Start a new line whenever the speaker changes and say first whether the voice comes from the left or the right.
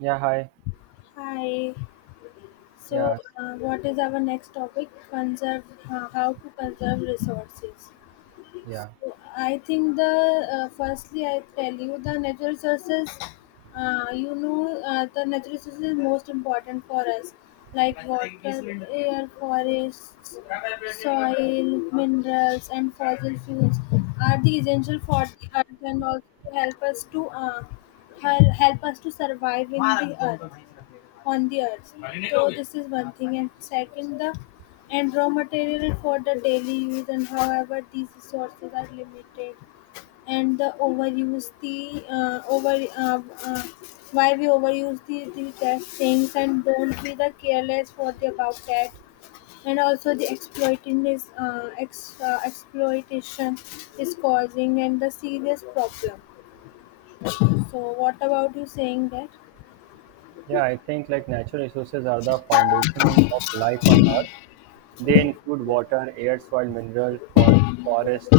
right: Yeah, hi.
left: Hi. So,
right: Yeah,
left: what is our next topic? Conserve how to conserve resources.
right: yeah.
left: So, I think the firstly I tell you the natural resources. You know the natural resources is most important for us, like water, air, forest, soil, minerals, and fossil fuels are the essential for the earth and also to help us to help us to survive in the earth on the earth. So this is one thing, and second, the and raw material for the daily use, and however these resources are limited and the overuse the over why we overuse the test things and don't be the careless for the about that and also the exploiting is exploitation is causing and the serious problem so what about you saying that
right: Yeah, I think like natural resources are the foundation of life on Earth. They include water, air, soil, mineral, for, forest,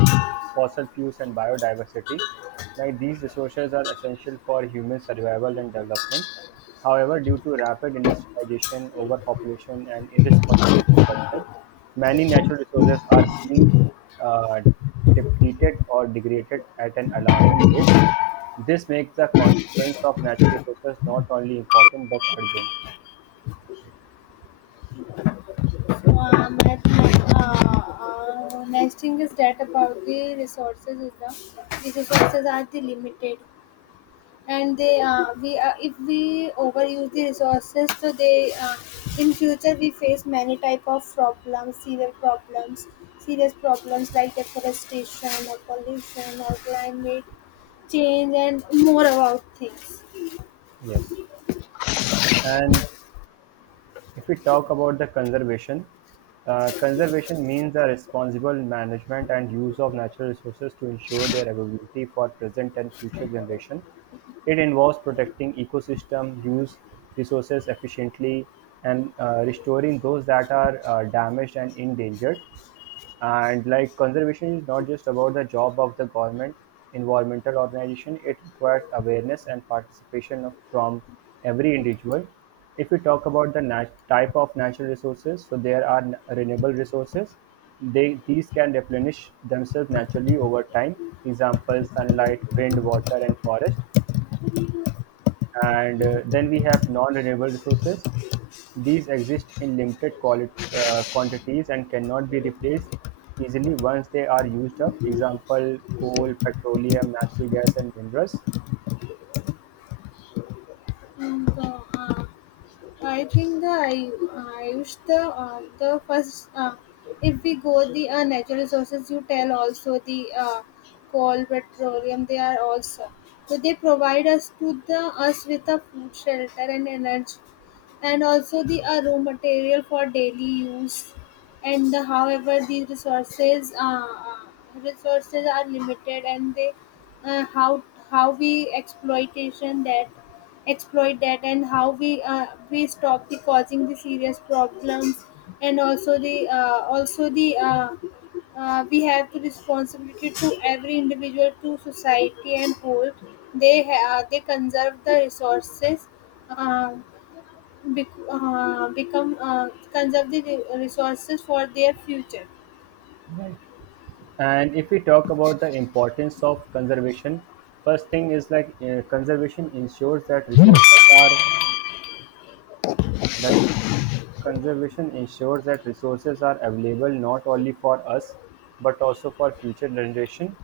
right: fossil fuels, and biodiversity. Like these resources are essential for human survival and development. However, due to rapid industrialization, overpopulation, and irresponsible consumption, many natural resources are being uh, depleted or degraded at an alarming rate. This makes the consequence of natural resources not only important but urgent.
left: so next thing is that about the resources is the resources are the limited and they we if we overuse the resources so they in future we face many type of problems serious problems serious problems like deforestation or pollution or climate change and more about things
right: Yes. And if we talk about the conservation, conservation means the responsible management and use of natural resources to ensure their availability for present and future generation. It involves protecting ecosystem, use resources efficiently, and restoring those that are damaged and endangered. And like conservation is not just about the job of the government, environmental organization, it requires awareness and participation of, from every individual. If we talk about the type of natural resources, so there are renewable resources. They, these can replenish themselves naturally over time. Example, sunlight, wind, water, and forest. And then we have non-renewable resources. These exist in limited quantities and cannot be replaced easily once they are used up. Example: coal, petroleum, natural gas, and minerals.
left: and so, I think I wish the first if we go the natural resources you tell also the coal petroleum they are also so they provide us to the us with a food shelter and energy and also the raw material for daily use and the, however these resources resources are limited and they uh, how how we exploitation that exploit that and how we stop the causing the serious problems and also the we have the responsibility to every individual to society and whole they conserve the resources um, become conserve the resources for their future.
right: And if we talk about the importance of conservation, first thing is like that conservation ensures that resources are available not only for us but also for future generation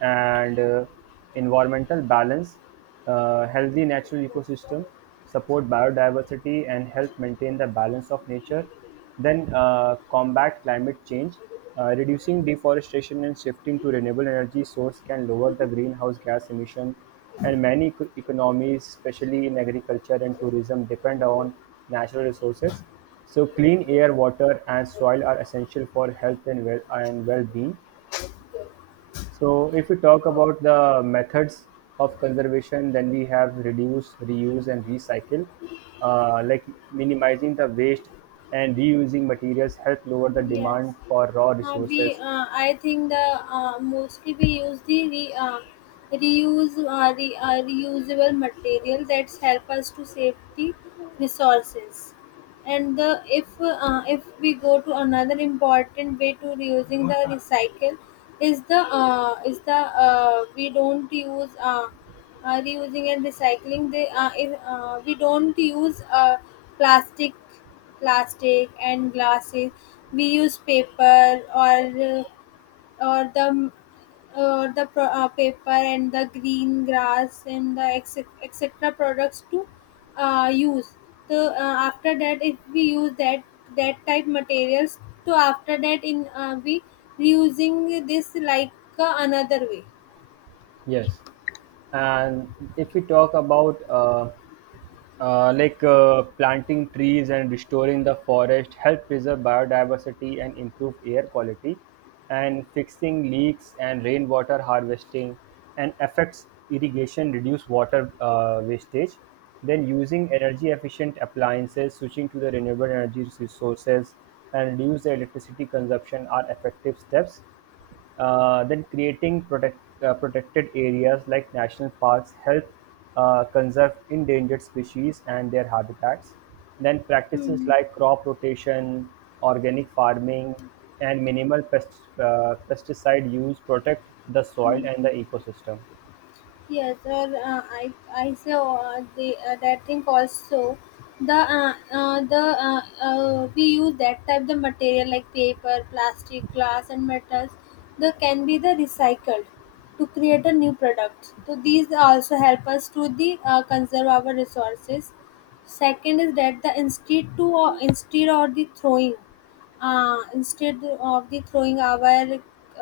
right: and environmental balance, healthy natural ecosystem, support biodiversity and help maintain the balance of nature, then combat climate change. Reducing deforestation and shifting to renewable energy source can lower the greenhouse gas emission, and many economies, especially in agriculture and tourism, depend on natural resources. So, clean air, water, and soil are essential for health and well and well-being. So if we talk about the methods of conservation, then we have reduce, reuse, and recycle. Like minimizing the waste and reusing materials help lower the
left: Yes.
right: demand for raw resources.
left: I think the mostly we use reuse reusable material that help us to save the resources. And the if we go to another important way to reusing the recycle is the we don't use reusing and recycling. They if, We don't use plastic plastic and glasses. We use paper uh, or the paper and the green grass and the etc products to use. So after that, if we use that type materials, to after that in we reusing this like another way.
right: Yes. And if we talk about like planting trees and restoring the forest help preserve biodiversity and improve air quality, and fixing leaks and rainwater harvesting and affects irrigation reduce water wastage, then using energy efficient appliances switching to the renewable energy resources and reduce the electricity consumption are effective steps, then creating protected areas like national parks help conserve endangered species and their habitats. Then practices
left: Hmm.
right: like crop rotation, organic farming, and minimal pesticide use protect the soil and the ecosystem.
left: Yes, or I say the that thing also the we use that type the material like paper, plastic, glass, and metals. They can be the recycled to create a new product. So these also help us to the conserve our resources. Second is that the instead to or instead or the throwing instead of the throwing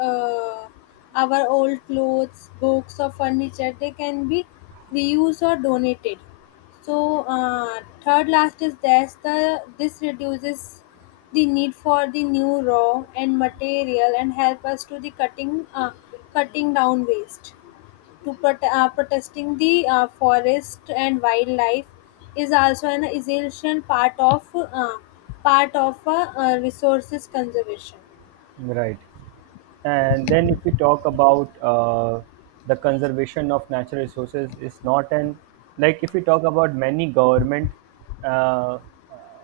left: uh, our old clothes, books, or furniture, they can be reused or donated. So third last is that's the this reduces the need for the new raw and material and help us to the cutting down waste to protesting the forest and wildlife is also an essential part of resources conservation.
right: Right. And then if we talk about the conservation of natural resources is not an like if we talk about uh, uh,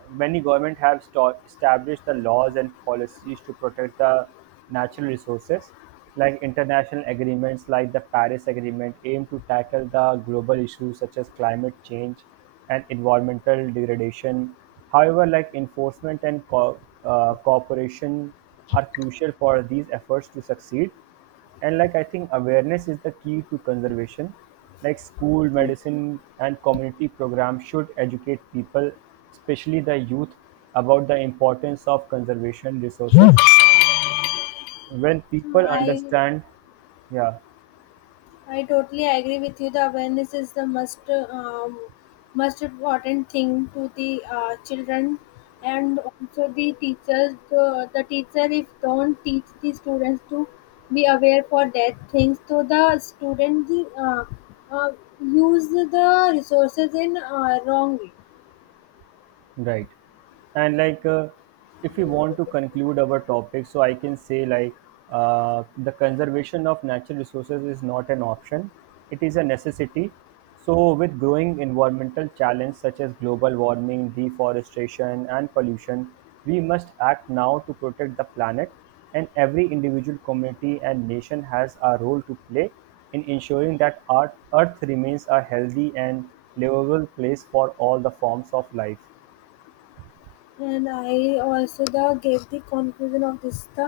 right: many government have established the laws and policies to protect the natural resources, like international agreements like the Paris Agreement aim to tackle the global issues such as climate change and environmental degradation; however, like enforcement and cooperation are crucial for these efforts to succeed. And like I think awareness is the key to conservation. Like school,
left: Yeah.
right: medicine, and community programs should educate people, especially the youth, about the importance of conservation resources. When people
left: I
right: understand, yeah,
left: I totally agree with you. The awareness is the most most important thing to the children and also the teachers. The teacher if don't teach the students to be aware for that things, so the student uh, uh, use the resources in wrong way.
right: right. And like, if we want to conclude our topic, so I can say like, the conservation of natural resources is not an option; it is a necessity. So, with growing environmental challenges such as global warming, deforestation, and pollution, we must act now to protect the planet. And every individual community and nation has a role to play in ensuring that our Earth remains a healthy and livable place for all the forms of life.
left: And I also the gave the conclusion of this the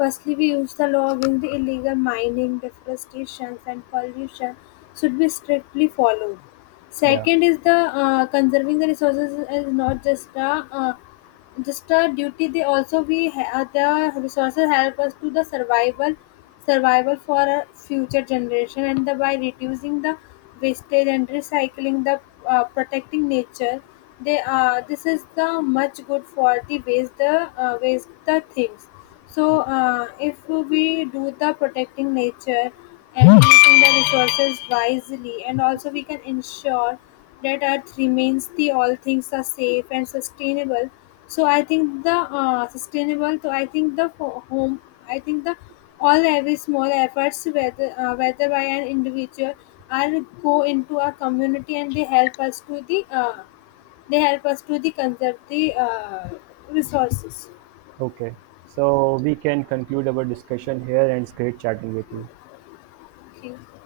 left: firstly we use the law against the illegal mining, deforestation and pollution should be strictly followed.
right: Yeah.
left: Second is the conserving the resources is not just a just a duty they also we the resources help us to the survival survival for a future generation and the, by reducing the wastage and recycling the protecting nature they this is the much good for the waste the waste the things so, if we do the protecting nature and using the resources wisely, and also we can ensure that Earth remains the all things are safe and sustainable. So, I think the sustainable. So, I think the home. I think the all every small efforts, whether whether by an individual, are go into our community and they help us to they help us to the conserve the resources.
right: Okay. So we can conclude our discussion here, and it's great chatting with you.
left: Okay.